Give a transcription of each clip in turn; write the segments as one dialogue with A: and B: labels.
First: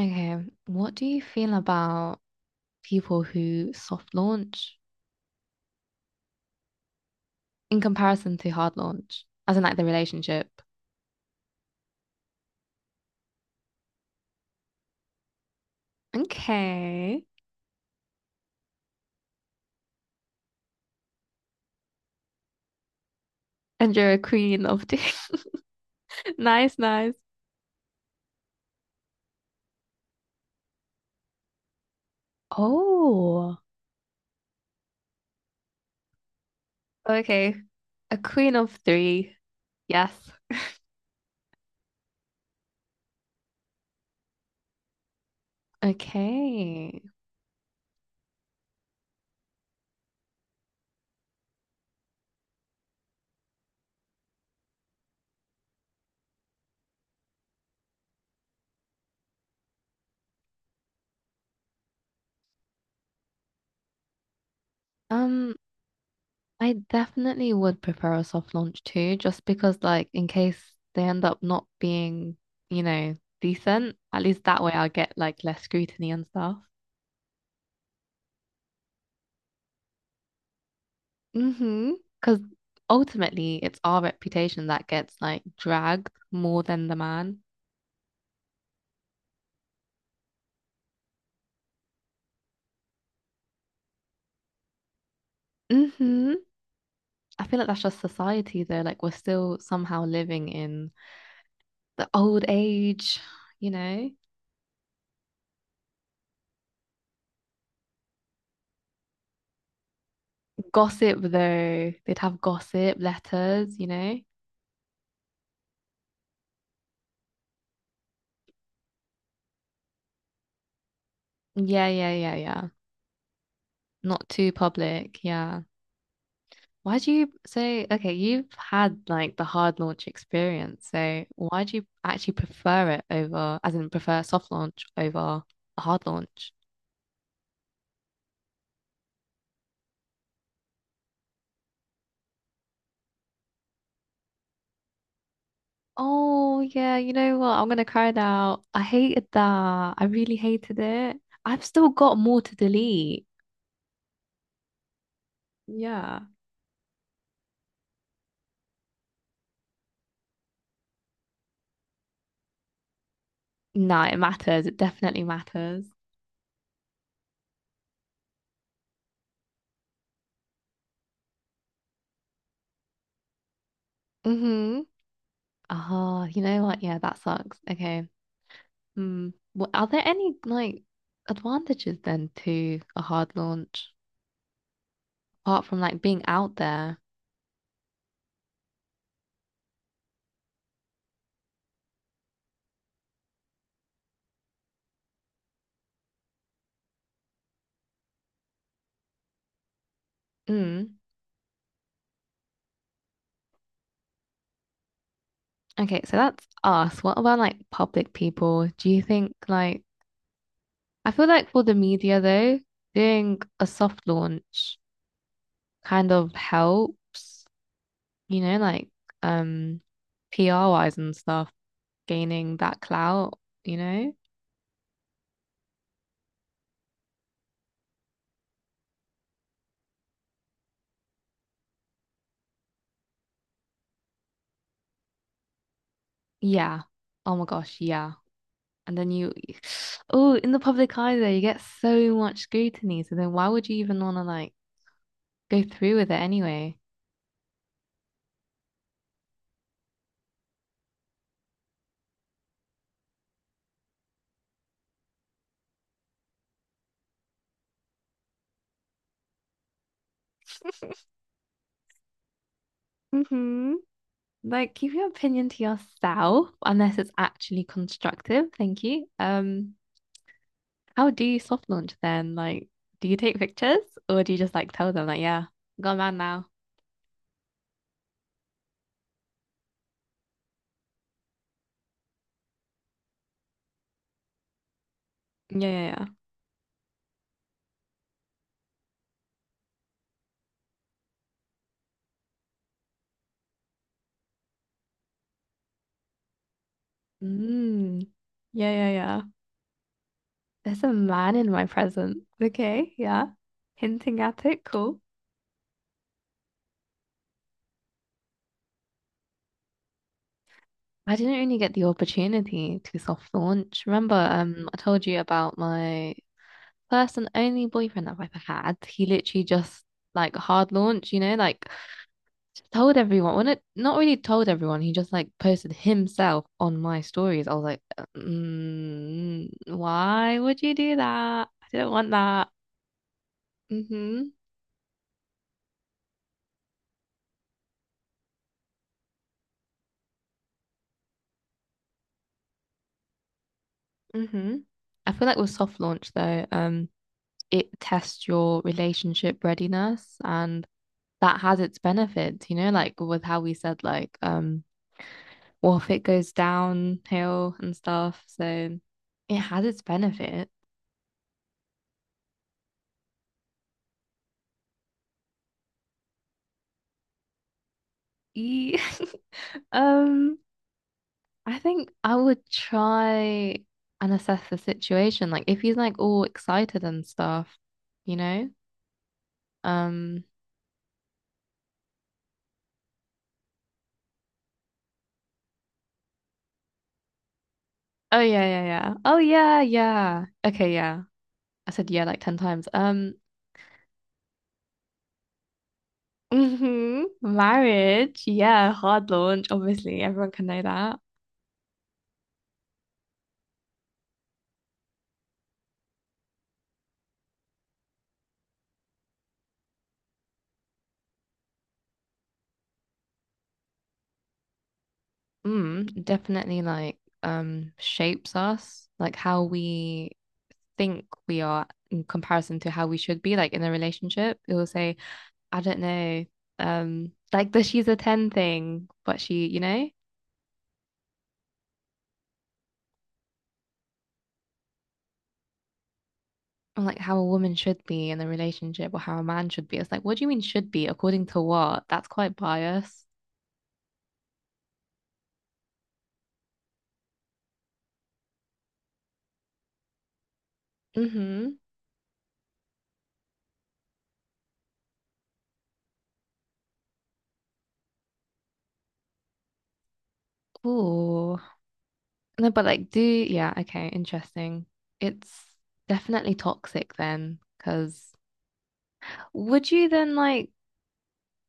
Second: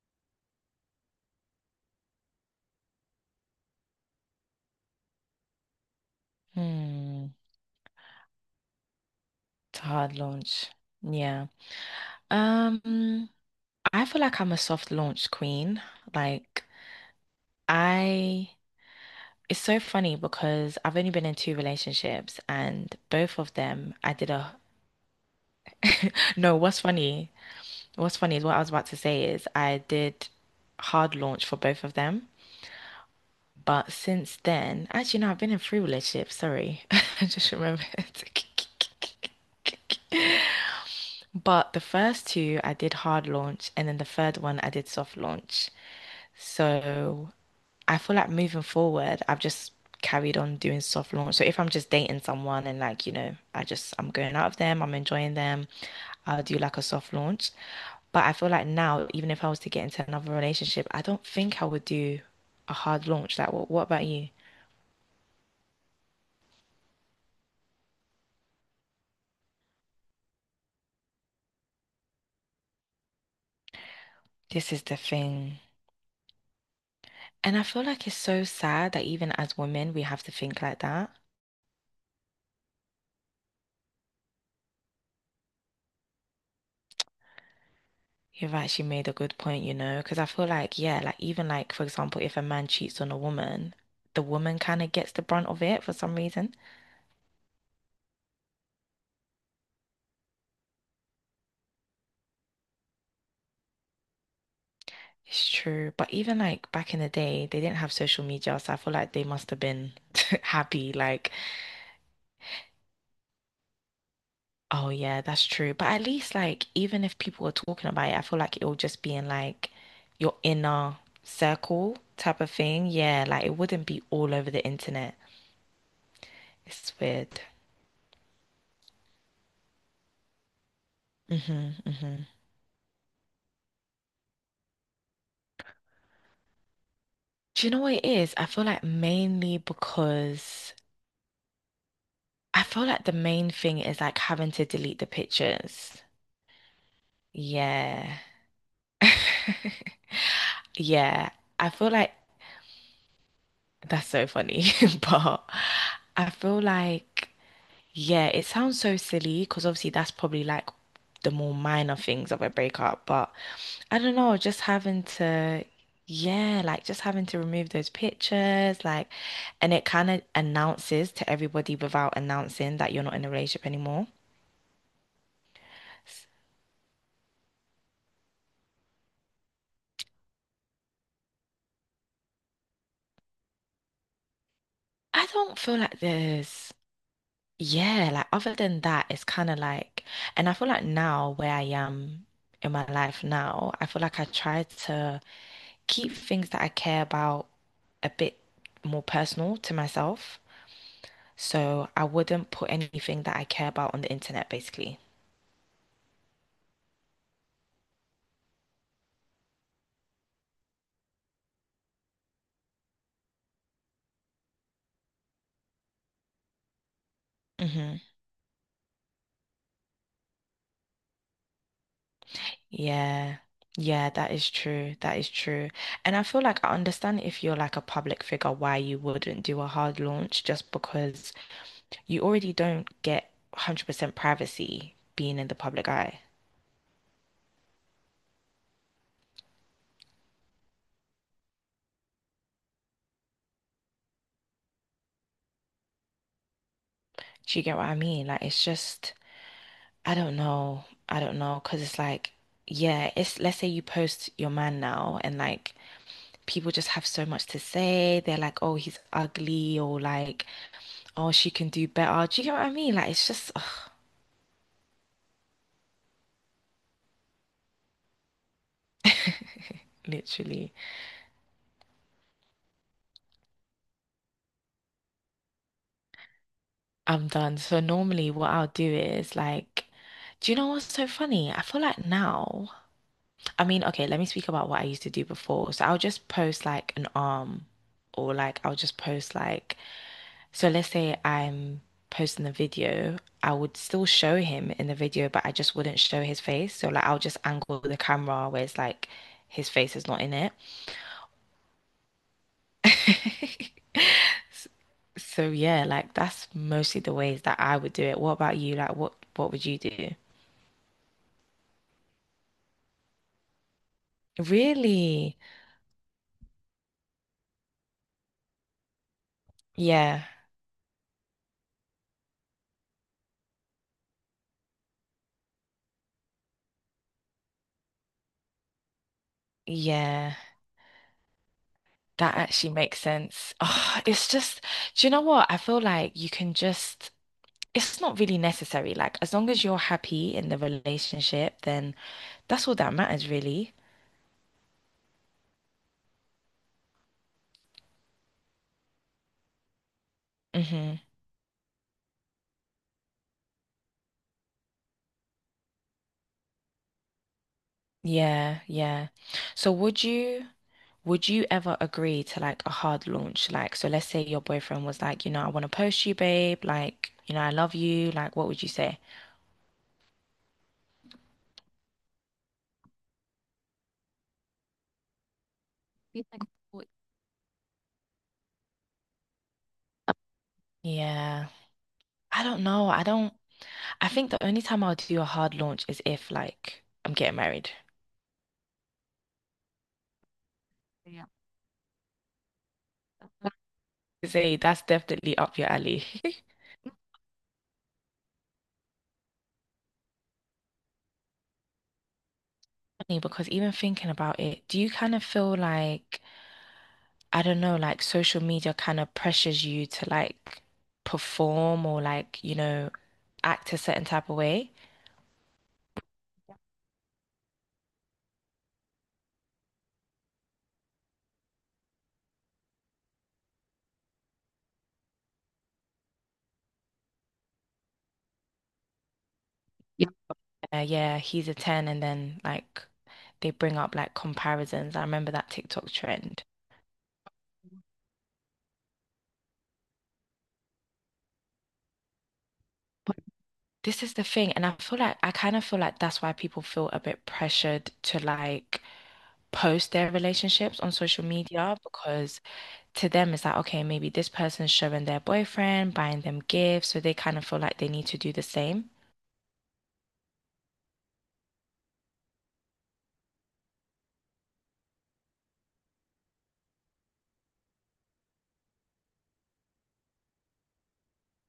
A: Okay, what do you feel about people who soft launch
B: Hmm.
A: in comparison to hard launch, as in like
B: It's a
A: the
B: hard
A: relationship?
B: launch. Yeah. Um, I feel like I'm a soft launch queen. Like
A: Okay.
B: I it's so funny because I've only been in two relationships and both of them
A: And you're
B: I
A: a
B: did a
A: queen of two.
B: no,
A: Nice,
B: what's
A: nice.
B: funny? What's funny is what I was about to say is I did hard launch for both of them.
A: Oh,
B: But since then, actually no, I've been in three relationships, sorry. I just
A: okay.
B: remembered.
A: A queen of three. Yes.
B: But the first two I did hard launch, and then the third one I did soft launch.
A: Okay.
B: So I feel like moving forward, I've just carried on doing soft launch. So if I'm just dating someone and like, I'm going out of them, I'm enjoying them, I'll do like a soft launch. But I feel like now, even if I was to get into another relationship, I don't think I would do a hard launch. Like, what about you?
A: Um, I definitely would prefer a soft launch too, just because like in case they end up not being, you know, decent, at least that way
B: This is
A: I'll
B: the
A: get like
B: thing.
A: less scrutiny and stuff.
B: And I feel like it's so sad that even as women, we have to think like that.
A: Mm-hmm. Because ultimately, it's our reputation that gets like dragged more than the man.
B: You've actually made a good point, you know, because I feel like, yeah, like even like, for example, if a man cheats on a woman, the woman kind of gets the brunt of it for some
A: Mm-hmm.
B: reason.
A: I feel like that's just society, though. Like, we're still somehow living in the old age, you know?
B: It's true. But even like back in the day, they didn't have social media, so I feel like they must have been happy,
A: Gossip,
B: like,
A: though. They'd have gossip letters, you know?
B: oh yeah, that's true. But at least like even if people were talking about it, I feel like it will just be in like your inner
A: Yeah,
B: circle
A: yeah, yeah,
B: type of
A: yeah.
B: thing. Yeah, like it wouldn't be
A: Not
B: all
A: too
B: over the internet.
A: public. Yeah.
B: It's
A: Why do you
B: weird.
A: so okay, you've had like the hard launch experience, so why
B: hmm
A: do you
B: hmm
A: actually prefer it, over, as in prefer soft launch over a hard launch?
B: Do you know what it is? I feel like mainly because I feel like the main thing is like having to delete the pictures.
A: Oh yeah, you know what? I'm gonna cry
B: Yeah.
A: now. I hated that. I really hated it.
B: Yeah.
A: I've
B: I
A: still
B: feel like
A: got more to delete.
B: that's so funny, but
A: Yeah.
B: I feel like, yeah, it sounds so silly because obviously that's probably like the more minor things of a breakup, but I
A: No,
B: don't
A: it
B: know, just
A: matters. It definitely matters.
B: yeah, like just having to remove those pictures, like, and it kind of announces to everybody without announcing that you're not in a relationship anymore.
A: Mm-hmm. Oh, you know what? Yeah, that sucks. Okay. Hmm. What, are there any like advantages then to a hard launch?
B: I don't
A: Apart
B: feel
A: from like
B: like
A: being out
B: there's,
A: there.
B: yeah, like other than that, it's kind of like, and I feel like now where I am in my life now, I feel like I try to keep things that I care about a bit more personal to myself.
A: Mm.
B: So I wouldn't put anything that I care about on the internet, basically.
A: Okay, so that's us. What about like public people? Do you think like I feel like for the media though, doing a soft launch kind of helps,
B: hmm
A: like um PR wise and stuff, gaining that
B: Yeah.
A: clout, you
B: Yeah,
A: know?
B: that is true. That is true. And I feel like I understand if you're like a public figure why you wouldn't do a hard launch just because you already don't get 100% privacy being in the public eye.
A: Yeah. Oh my gosh, yeah. And then you, oh, in the public eye though, you get so much scrutiny. So then why would you even want to like go through with it anyway?
B: Do you get what I mean? Like it's just I don't know. I don't know, cause it's like yeah, it's let's say you post your man now and like people just have so much to say. They're like, "Oh, he's ugly," or like, "Oh, she can do better." Do you get what I mean? Like it's just
A: Mm-hmm. Like, keep your opinion to yourself unless it's actually constructive. Thank you.
B: literally
A: How do you soft launch then? Like, do you take pictures or do you just like tell them like, yeah, got a man now?
B: I'm done. So normally what I'll do is like, do you know what's so funny? I feel like now, I mean, okay, let me speak about what I used to do
A: Yeah,
B: before. So
A: yeah,
B: I'll
A: yeah.
B: just post like an arm or like I'll just post like, so let's say I'm posting a video, I would still show him in the video, but I just wouldn't show his face. So like I'll just angle the
A: Mm.
B: camera where
A: Yeah,
B: it's
A: yeah,
B: like
A: yeah.
B: his face is not in it.
A: There's a man in my present. Okay, yeah. Hinting at it, cool.
B: So yeah, like that's mostly the ways that I would do it. What about you? Like what would you do?
A: I didn't really get the opportunity to soft launch. Remember, I told you
B: Really?
A: about my first and only boyfriend I've ever had. He literally just
B: Yeah.
A: like hard launch, you know, like told everyone. Well, not really told everyone. He just like posted himself on my stories. I was like, mm,
B: Yeah.
A: why would you do that? I didn't want
B: That
A: that.
B: actually makes sense. Oh, it's
A: Hmm.
B: just, do you know what? I feel like you can just, it's not really necessary. Like, as long as you're happy in the relationship, then that's all that matters, really.
A: Hmm. I feel like with soft launch though, it tests your relationship readiness and
B: Mm-hmm.
A: that has its benefits, you know, like with how we said like, well, if it goes downhill and stuff,
B: Yeah,
A: so
B: yeah.
A: it has
B: So
A: its
B: would you
A: benefit.
B: would you ever agree to like a hard launch? Like, so let's say your boyfriend was like, you know, I want to post you, babe. Like, you know, I love you. Like, what would you say?
A: Um, I think I would try and assess the situation. Like if he's like all excited and stuff, you know? Um,
B: Yeah. I don't know. I don't. I think the only time I'll do a hard launch is if like I'm getting married.
A: oh yeah, yeah, yeah. Oh yeah, yeah. Okay, yeah.
B: Yeah.
A: I said yeah like 10 times.
B: Say that's definitely up your alley. Funny,
A: Hmm Marriage. Yeah, hard launch, obviously. Everyone can know that.
B: because even thinking about it, do you kind of feel like, I don't know, like social media kind of pressures you to like perform or like, you know, act a certain type of way?
A: Mm, definitely like shapes us, like how we think we are in comparison to how we should be like in a relationship. It will say I don't know, like the she's a 10 thing, but she, you know,
B: Yeah. Yeah, he's a 10 and then like they bring up like comparisons. I remember that TikTok trend.
A: or like how a woman should be in a relationship or how a man should be. It's like, what do you mean should be? According to what? That's quite biased.
B: This is the thing, and I feel like I kind of feel like that's why people feel a bit pressured to like post their relationships on social
A: Mm-hmm.
B: media because to them it's like, okay, maybe this person's showing their boyfriend, buying them gifts, so they kind of feel like they need to do the same.
A: Ooh. No, but like, do, yeah, okay, interesting. It's definitely toxic then, because would you then like,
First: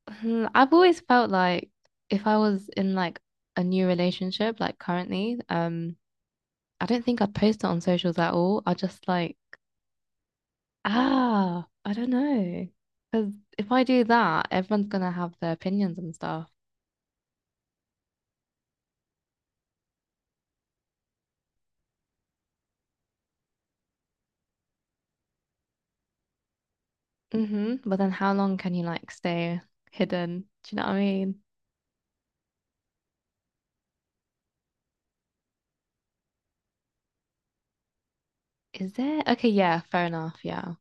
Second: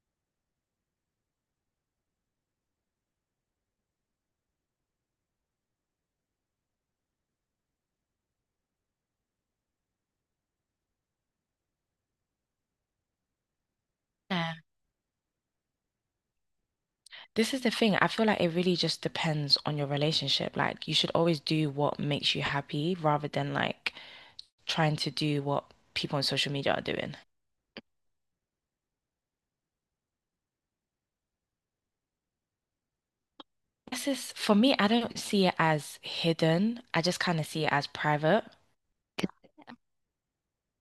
A: hmm, I've always felt like if I was in like a new relationship, like currently, I don't think I'd post it on socials at all. I just like, ah, I don't know. Because if I do that,
B: Yeah,
A: everyone's gonna have their opinions and stuff.
B: this is the thing. I feel like it really just depends on your relationship. Like, you should always do what makes you happy rather than like trying to do what people on social media are doing.
A: Hmm. But then how long can you like stay hidden? Do you know what I mean?
B: This is, for me, I don't see it as hidden. I just kind of see it as private.
A: Is there? Okay, yeah, fair enough. Yeah.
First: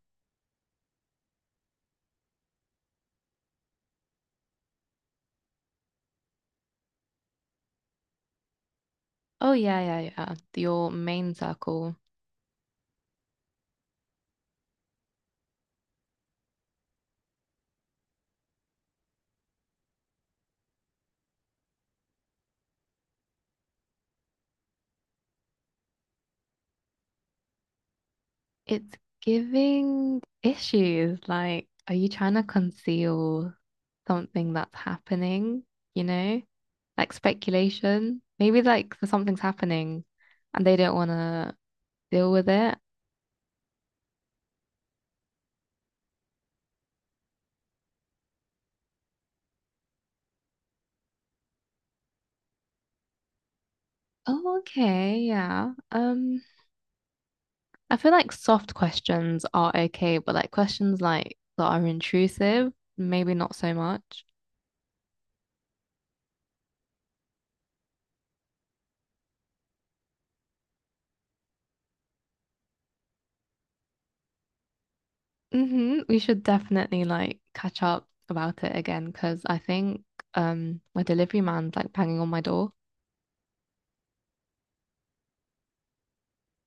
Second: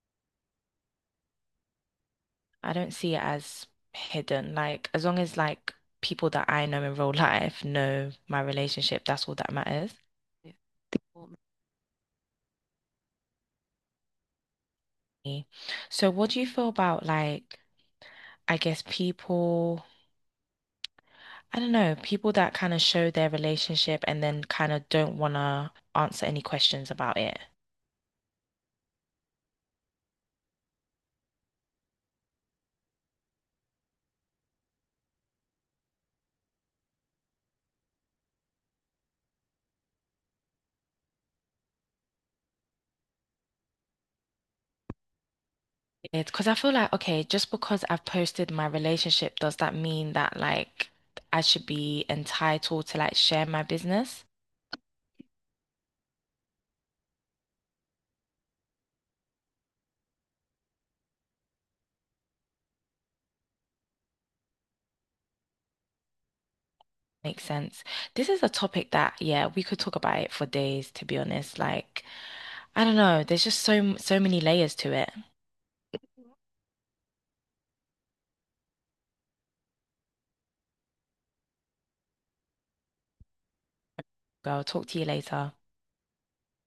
B: I don't see it as hidden. Like as long as like people that I know in real life know my relationship, that's all that
A: Oh, yeah,
B: matters.
A: yeah, yeah. Your main circle.
B: Me. So what do you feel about like I guess people, I don't know, people that kind of show their relationship and then kind of don't want to answer any questions about it.
A: It's giving issues. Like, are you trying to conceal something that's happening? You know, like speculation. Maybe like something's happening and they don't want to deal with it.
B: It's because I feel like, okay, just because I've posted my relationship, does that mean that like I should be entitled to like share my business?
A: Oh, okay, yeah. I feel like soft questions are okay, but like questions like that are intrusive, maybe not so much.
B: Makes sense. This is a topic that, yeah, we could talk about it for days, to be honest. Like, I don't know, there's just so many layers to it.
A: Mm-hmm. We should definitely like catch up about it again because I think my delivery man's like banging on my door.
B: Girl, talk to you later.